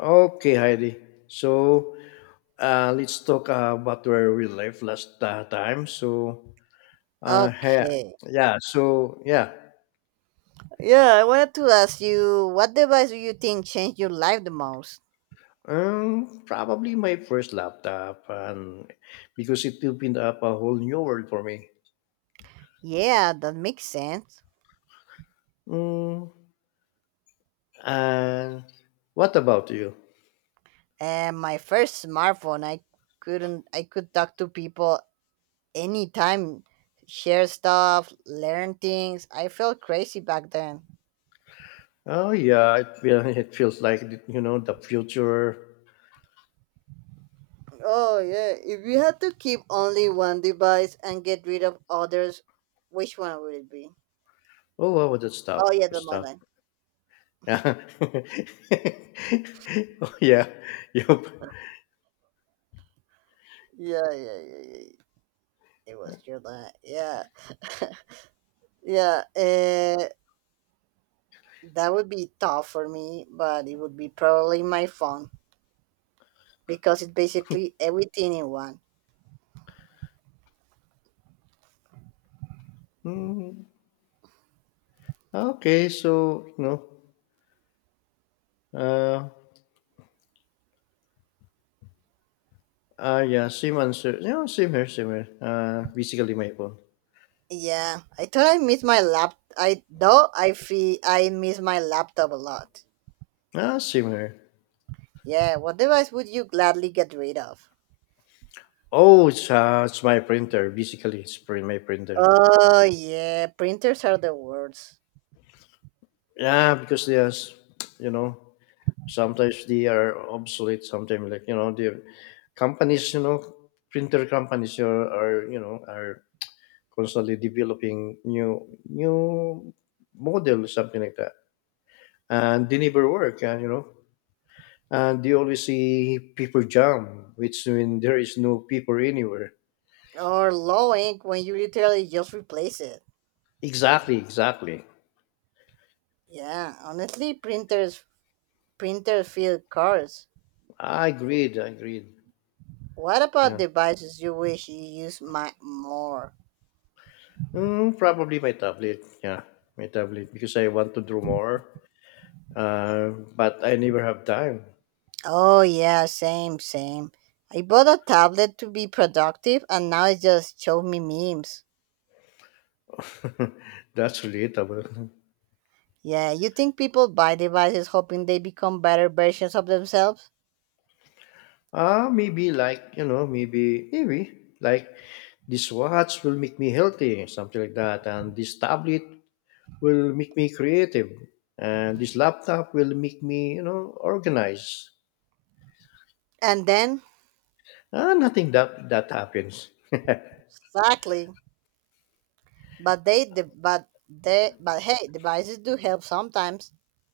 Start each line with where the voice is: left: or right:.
left: Okay, Heidi. So let's talk about where we left last time. Uh, yeah,
right: Okay.
left: yeah. So yeah,
right: Yeah, I wanted to ask you what device do you think changed your life the most?
left: Probably my first laptop, and because it opened up a whole new world for me.
right: Yeah, that makes sense.
left: Mm, and what about you?
right: And my first smartphone, I couldn't I could talk to people anytime, share stuff, learn things. I felt crazy back then.
left: Oh yeah, it feels like the future.
right: Oh yeah, if you had to keep only one device and get rid of others, which one would it be?
left: Oh, wow,
right: Oh yeah,
left: that
right: that's my
left: stuff.
right: line.
left: Yeah. Oh yeah, yep.
right: Yeah, yeah, yeah, yeah, yeah. It was your line. Yeah. Yeah, that would be tough for me, but it would be probably my phone because it's basically everything in one.
left: Ah, okay, uh, yeah, same answer. You know, same here. Basically my phone.
right: Yeah, I though I feel I miss my laptop a lot.
left: Ah, same here.
right: Yeah, what device would you gladly get rid of?
left: Oh, it's my printer. Basically, it's print my printer.
right: Oh yeah, printers are the worst.
left: Yeah, because you know, sometimes they are obsolete. Sometimes, the companies, printer companies are you know are constantly developing new model, something like that, and they never work. And you know, and you always see people jam, which when there is no people anywhere.
right: Or low ink when you literally just replace it.
left: Exactly, exactly.
right: Yeah, honestly, printers feel cars.
left: I agreed.
right: What about
left: Yeah.
right: devices you wish you used my more?
left: Mm, probably my tablet. Yeah, my tablet because I want to draw more. But I never have time.
right: Oh yeah, same, same. I bought a tablet to be productive and now it just shows me memes.
left: That's relatable.
right: Yeah, you think people buy devices hoping they become better versions of themselves?
left: Ah, maybe like you know, maybe maybe like this watch will make me healthy, something like that, and this tablet will make me creative, and this laptop will make me, you know, organized.
right: And then
left: Ah, nothing that happens.
right: exactly. But they the but they but hey, devices do help sometimes.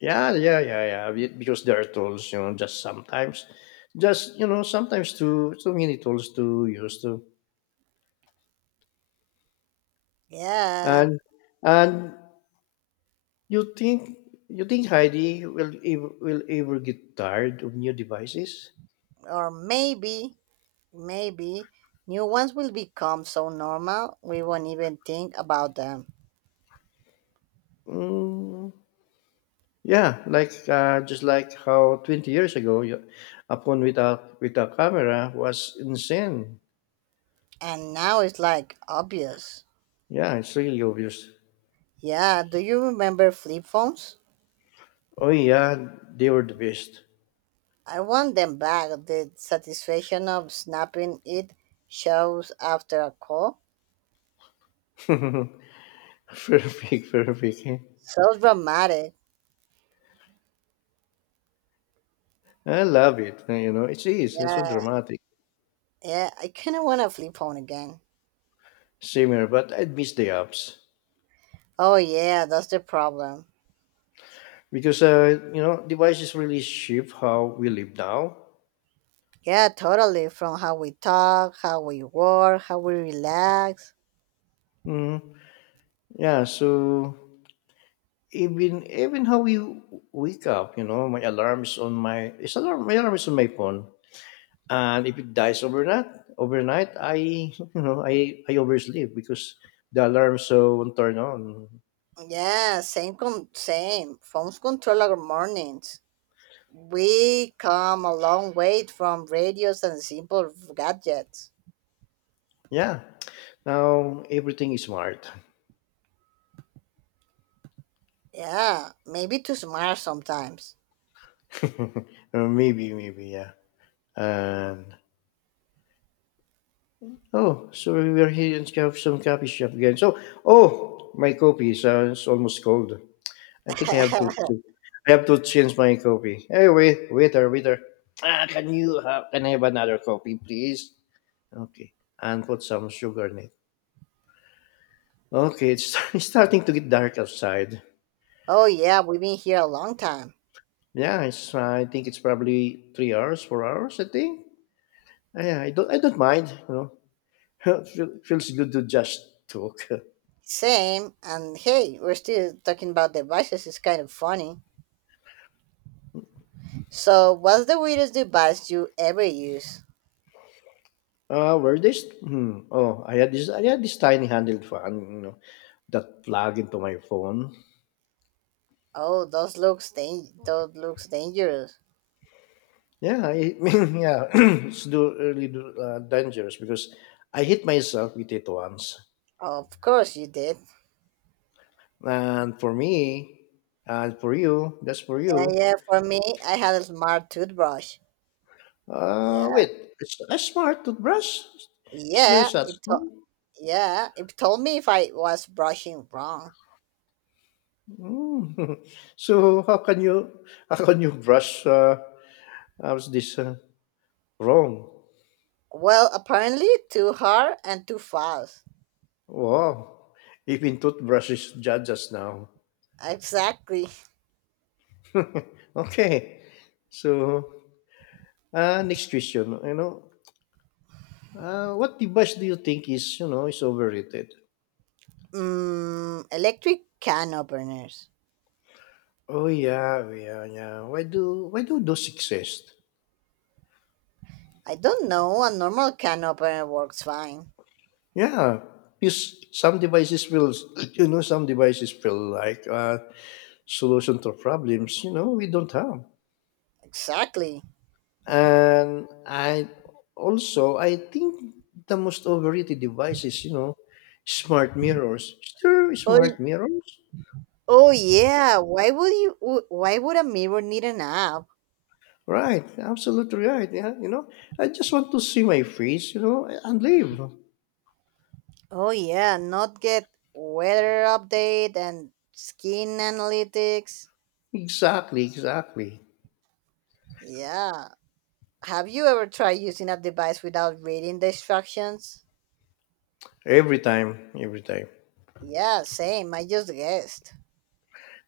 left: Because there are tools, you know. Just sometimes too many tools to use to,
right: Yeah,
left: and and you think, Heidi will ever get tired of new devices?
right: or maybe new ones will become so normal we won't even think about them.
left: Mm, yeah, like just like how 20 years ago, you, a phone without camera was insane.
right: And now it's like obvious.
left: Yeah, it's really obvious.
right: Yeah, do you remember flip phones?
left: Oh yeah, they were the best.
right: I want them back. The satisfaction of snapping it shows after a call.
left: Perfect, perfect.
right: So dramatic.
left: I love it. You know, it's easy, it's
right: Yeah,
left: so dramatic,
right: yeah. I kind of want to flip phone again.
left: similar, but I'd miss the apps
right: Oh yeah, that's the problem.
left: because you know, devices really shape how we live now.
right: Yeah, totally. From how we talk, how we work, how we relax.
left: Mm, yeah, so even how we wake up, you know, my alarm is on my phone, and if it dies overnight, I you know, I oversleep because the alarm won't turn on.
right: Yeah, same, same. Phones control our mornings. We come a long way from radios and simple gadgets.
left: Yeah, now everything is smart.
right: Yeah, maybe too smart sometimes.
left: Maybe yeah. And oh, so we are here in some coffee shop again. So, oh, my coffee is it's almost cold. i think i have to, to i have to change my coffee. Hey, wait, waiter, waiter, ah, can I have another coffee, please? Okay, and put some sugar in it. Okay, it's it's starting to get dark outside.
right: Oh yeah, we've been here a long time.
left: Yeah, I think it's probably 3 hours, 4 hours. I think. I don't mind. You know, feels good to just talk.
right: Same, and hey, we're still talking about devices. It's kind of funny. So, what's the weirdest device you ever use?
left: Where this? Hmm. I had this tiny handled fan. You know, that plug into my phone.
right: Oh, those looks dangerous.
left: Yeah, I, mean, yeah. It's really dangerous because I hit myself with it once,
right: Of course you did.
left: and for me, and for you, that's for
right: Yeah,
left: you.
right: yeah. For me, I had a smart toothbrush. Yeah,
left: Wait, it's a smart toothbrush? Is there
right: yeah.
left: such thing?
right: Yeah, it told me if I was brushing wrong.
left: Mm. So how can you brush how's this wrong?
right: Well, apparently too hard and too fast.
left: Wow, even toothbrushes judge us now.
right: Exactly.
left: Okay, so next question. You know, what device do you think is you know is overrated?
right: Mm, electric can openers.
left: Oh yeah, oh yeah, yeah. Why do those exist?
right: I don't know. A normal can opener works fine.
left: Yeah, because some devices will, you know, some devices feel like solution to problems. You know, we don't have,
right: Exactly.
left: and I also I think the most overrated devices, you know, smart mirrors. Sure,
right: Oh,
left: smart
right: y-
left: mirrors.
right: oh yeah. Why would you? Why would a mirror need an app?
left: Right, absolutely right. Yeah, you know, I just want to see my face, you know, and leave.
right: Oh yeah. Not get weather update and skin analytics.
left: Exactly, exactly.
right: Yeah. Have you ever tried using a device without reading the instructions?
left: Every time, every time.
right: Yeah, same. I just guessed.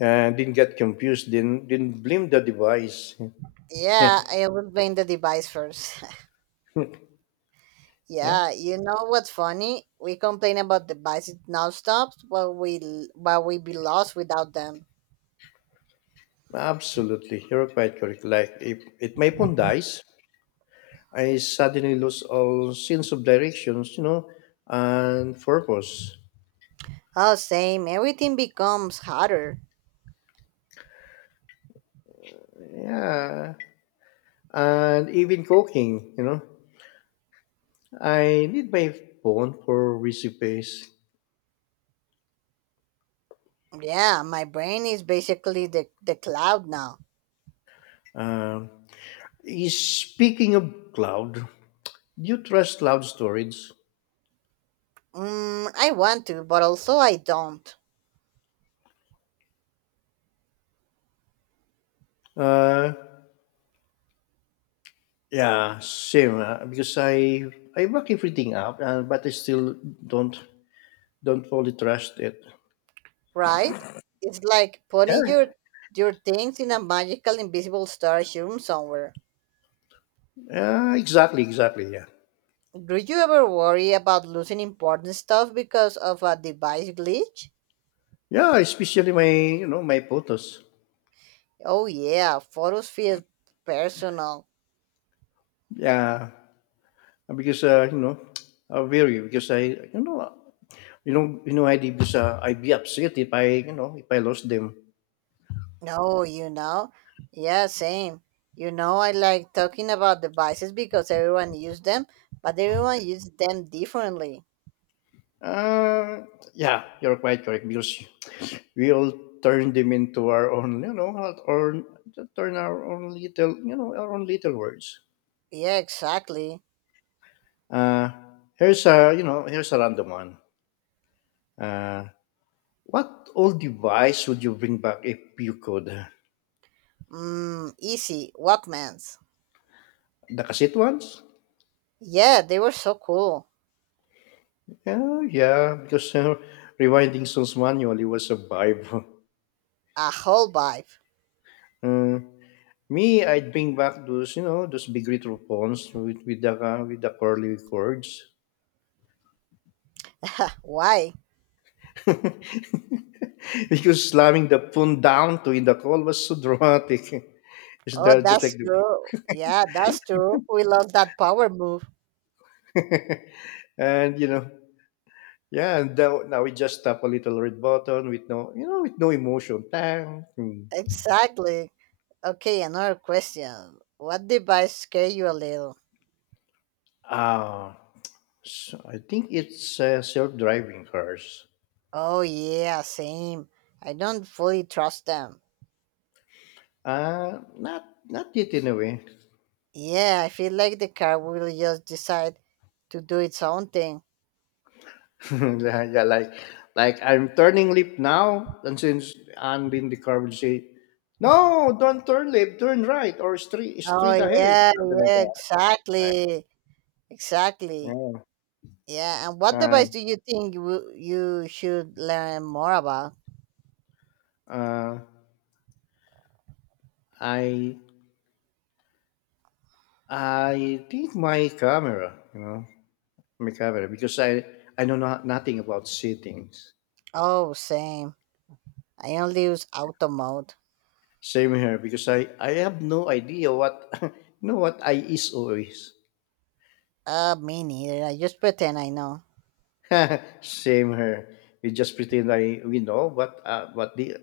left: And didn't get confused. Didn't blame the device.
right: Yeah, I will blame the device first.
left: Hmm. Yeah,
right: Yeah, you know what's funny? We complain about the devices stops, but we be lost without them.
left: absolutely. You're quite correct. Like, if my phone dies, I suddenly lose all sense of directions, you know, and purpose.
right: Oh, same. Everything becomes harder.
left: Yeah, and even cooking, you know, I need my phone for recipes.
right: Yeah, my brain is basically the cloud now.
left: Um, speaking of cloud, do you trust cloud storage?
right: Mm, I want to, but also I don't.
left: Uh, yeah, same. Because I back everything up, but I still don't don't fully trust it.
right: Right? It's like putting
left: Yeah.
right: your things in a magical invisible storage room somewhere.
left: Yeah, exactly, exactly, yeah.
right: Do you ever worry about losing important stuff because of a device glitch?
left: Yeah, especially my, you know, my photos.
right: Oh yeah, photos feel personal.
left: Yeah, because, you know, I'm very, because I, you know, you know, you know, I did this, I'd be upset if I, you know, if I lost them.
right: No, you know, yeah, same. You know, I like talking about devices because everyone uses them, but everyone uses them differently.
left: Uh, yeah, you're quite correct because we all turn them into our own, you know, or turn our own little, you know, our own little words.
right: Yeah, exactly.
left: Uh, here's a, you know, here's a random one. Uh, What old device would you bring back if you could?
right: Mm, easy Walkmans.
left: The cassette ones?
right: Yeah, they were so cool.
left: Yeah, yeah, because rewinding songs manually was a vibe.
right: A whole vibe.
left: Uh, me, I'd bring back those, you know, those big retro phones with the curly cords.
right: Why?
left: Because slamming the phone down to in the call was so dramatic. It's
right: Oh,
left: the, just like
right: that's
left: the
right: true. Yeah, that's true. We love that power move.
left: and you know, yeah, and now, now we just tap a little red button with no, you know, with no emotion. Tang. Hmm.
right: Exactly. Okay, another question. What device scare you a little?
left: Uh, so I think it's self-driving cars.
right: Oh, yeah, same. I don't fully trust them.
left: Not yet in a way.
right: Yeah, I feel like the car will just decide to do its own thing.
left: Yeah, yeah, like I'm turning left now, and since I'm in the car, will say, "No, don't turn left, turn right or straight
right: Oh,
left: ahead,"
right: yeah,
left: something like
right: yeah,
left: that. Right.
right: exactly. Exactly.
left: Yeah.
right: Yeah, and what device
left: And
right: do you think you should learn more about?
left: uh, I I think my camera, you know, my camera, because I know nothing about settings.
right: Oh, same. I only use auto mode.
left: Same here because I have no idea what you know what I is or is.
right: Me neither. I just pretend I know.
left: Same here. We just pretend I we know what the,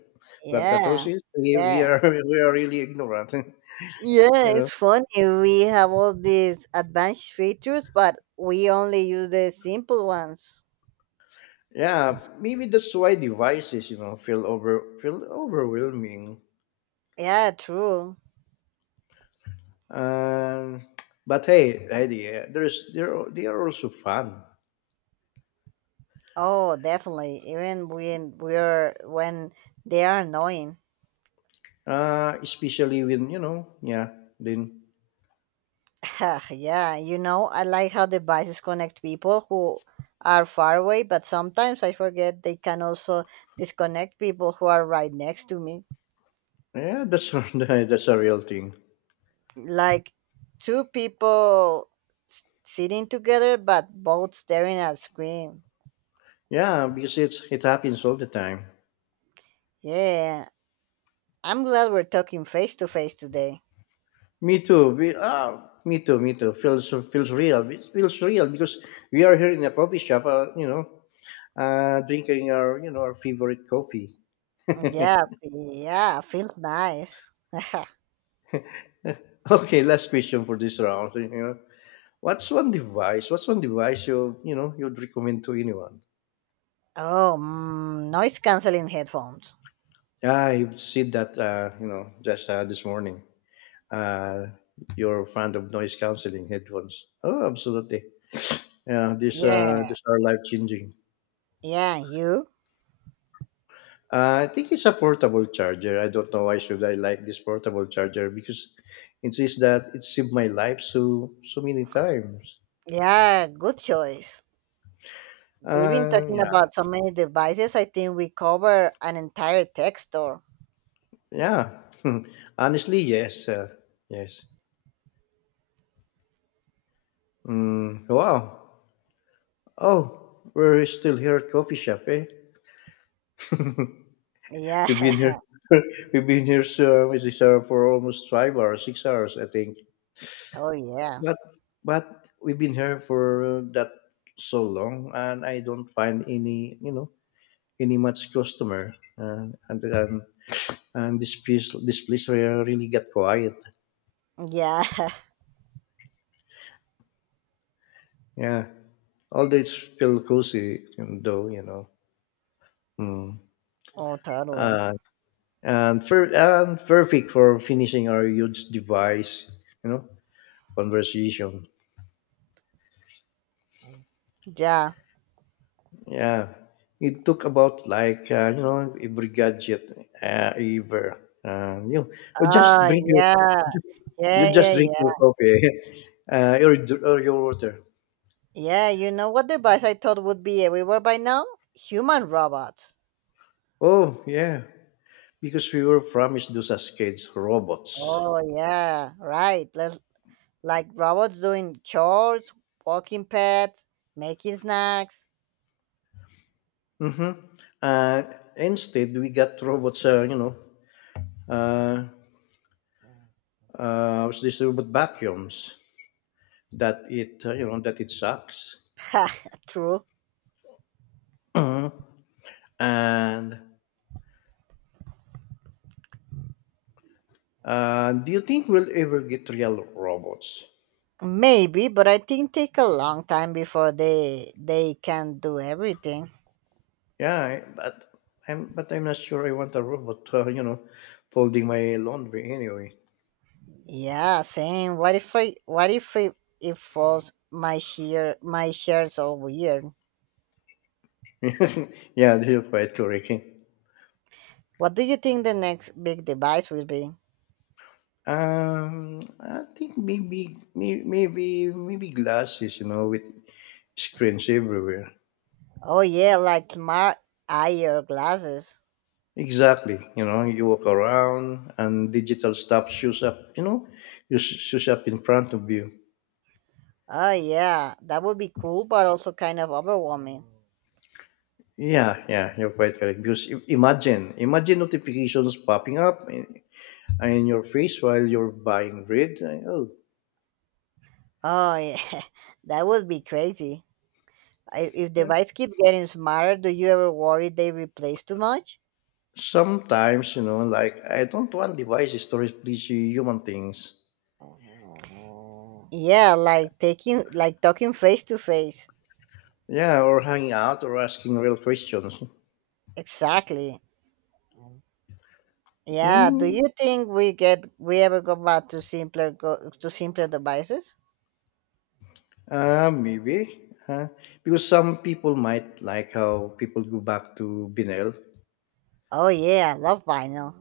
left: but the truth
right: Yeah,
left: is we
right: yeah.
left: are we are really ignorant.
right: Yeah,
left: You
right: it's
left: know.
right: funny. We have all these advanced features, but we only use the simple ones.
left: Yeah, maybe that's why devices, you know, feel overwhelming.
right: Yeah, true.
left: Um, but hey, Heidi, there they are also fun.
right: Oh, definitely. Even when they are annoying.
left: Especially when you know, yeah, then
right: Yeah, you know, I like how devices connect people who are far away, but sometimes I forget they can also disconnect people who are right next to me.
left: yeah, that's that's a real thing.
right: Like two people sitting together but both staring at screen.
left: Yeah, because it happens all the time.
right: Yeah, I'm glad we're talking face to face today.
left: Me too. We, ah, me too. Me too. Feels real. It feels real because we are here in a coffee shop. You know, drinking our, you know, our favorite coffee.
right: Yeah, yeah, feels nice.
left: Okay, last question for this round. You know, What's one device you, you know, you'd recommend to anyone?
right: Oh, mm, noise canceling headphones.
left: I said that you know, just this morning. Uh, you're fond of noise canceling headphones. Oh, absolutely. Yeah,
right: Yeah,
left: these are life changing.
right: yeah, you?
left: I think it's a portable charger. I don't know why should I like this portable charger because it says that it saved my life so many times.
right: Yeah, good choice. We've been
left: Uh,
right: talking
left: yeah,
right: about so many devices, I think we cover an entire tech store.
left: yeah. Honestly, yes, yes. Mm, wow. Oh, we're still here at coffee shop, eh?
right: Yeah,
left: We've been here. We've been here, so is this for almost 5 hours, 6 hours, I think.
right: oh, yeah,
left: But but we've been here for that so long, and I don't find any, you know, any much customer. And this place really got quiet.
right: yeah,
left: Yeah, although it's still cozy, though you know. Mm.
right: oh, totally.
left: Uh, and and perfect for finishing our huge device, you know, conversation.
right: Yeah,
left: Yeah, it took about like you know, every gadget ever. You know, or just drink
right: oh,
left: your,
right: yeah,
left: just, you
right: yeah, yeah,
left: just drink your
right: yeah.
left: coffee or, or your water.
right: Yeah, you know what device I thought would be everywhere by now? Human robots.
left: Oh yeah, because we were promised those as kids robots.
right: Oh yeah, right. Let's, like robots doing chores, walking pets, making snacks.
left: Mm-hmm. Uh, instead, we got robots. You know, uh, was this robot vacuums that it you know, that it sucks.
right: Ha, true.
left: Uh-huh. And do you think we'll ever get real robots?
right: Maybe, but I think take a long time before they can do everything.
left: Yeah, but I'm not sure I want a robot. You know, folding my laundry anyway.
right: Yeah, same. What if it, it falls my shares all weird?
left: Yeah, they're quite correct.
right: What do you think the next big device will be?
left: I think maybe maybe glasses, you know, with screens everywhere.
right: Oh yeah, like smart eyewear glasses.
left: Exactly, you know, you walk around and digital stuff shows up, you know, just shows up in front of you.
right: Oh yeah, that would be cool, but also kind of overwhelming.
left: Yeah, yeah, you're quite correct. Because imagine, imagine notifications popping up in your face while you're buying bread. Oh,
right: Oh yeah, that would be crazy. I, if device keep getting smarter, do you ever worry they replace too much?
left: sometimes, you know, like I don't want devices to replace human things.
right: Yeah, like taking like talking face to face.
left: Yeah, or hanging out or asking real questions.
right: Exactly. Yeah. Do
left: Mm,
right: you think we ever go back to simpler go to simpler devices?
left: maybe. Because some people might like how people go back to Binel.
right: Oh yeah, I love vinyl.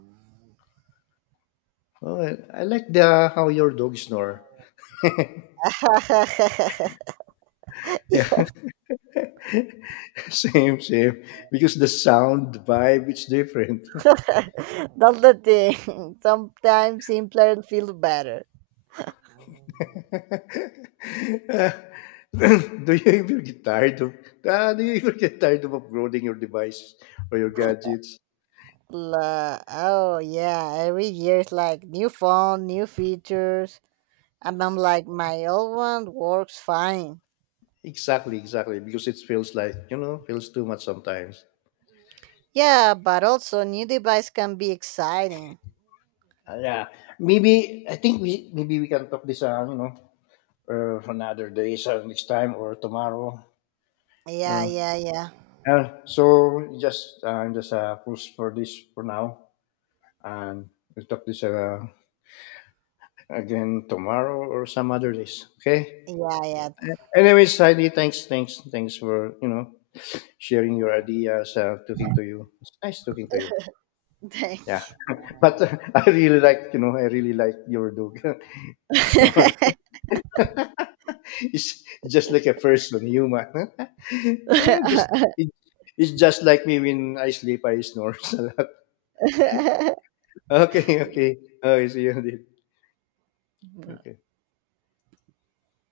left: Oh, I like the how your dog snore. Yeah, same, same. Because the sound vibe is different.
right: That's the thing. Sometimes simpler feels better.
left: Uh, do you ever get tired of? Do you ever get tired of upgrading your devices or your gadgets?
right: Oh yeah, every year it's like new phone, new features, and I'm like my old one works fine.
left: Exactly, exactly. Because it feels like you know, feels too much sometimes.
right: Yeah, but also new device can be exciting.
left: Yeah, maybe I think we maybe we can talk this. You know, another day, so next time or tomorrow. You
right: Yeah,
left: know.
right: yeah, yeah,
left: So just I'm just push for this for now, and we'll talk this again tomorrow or some other days. Okay.
right: yeah, yeah.
left: Anyways, Heidi, thanks for you know, sharing your ideas, talking to you. It's nice talking to you. Yeah,
right: Thank
left: but I really like, you know, I really like your dog snores. It's just like a person, human. Eh, it, it's just like me when I sleep, I snore a lot.
right: you.
left: Okay, okay. Okay, see you. Dave. Okay.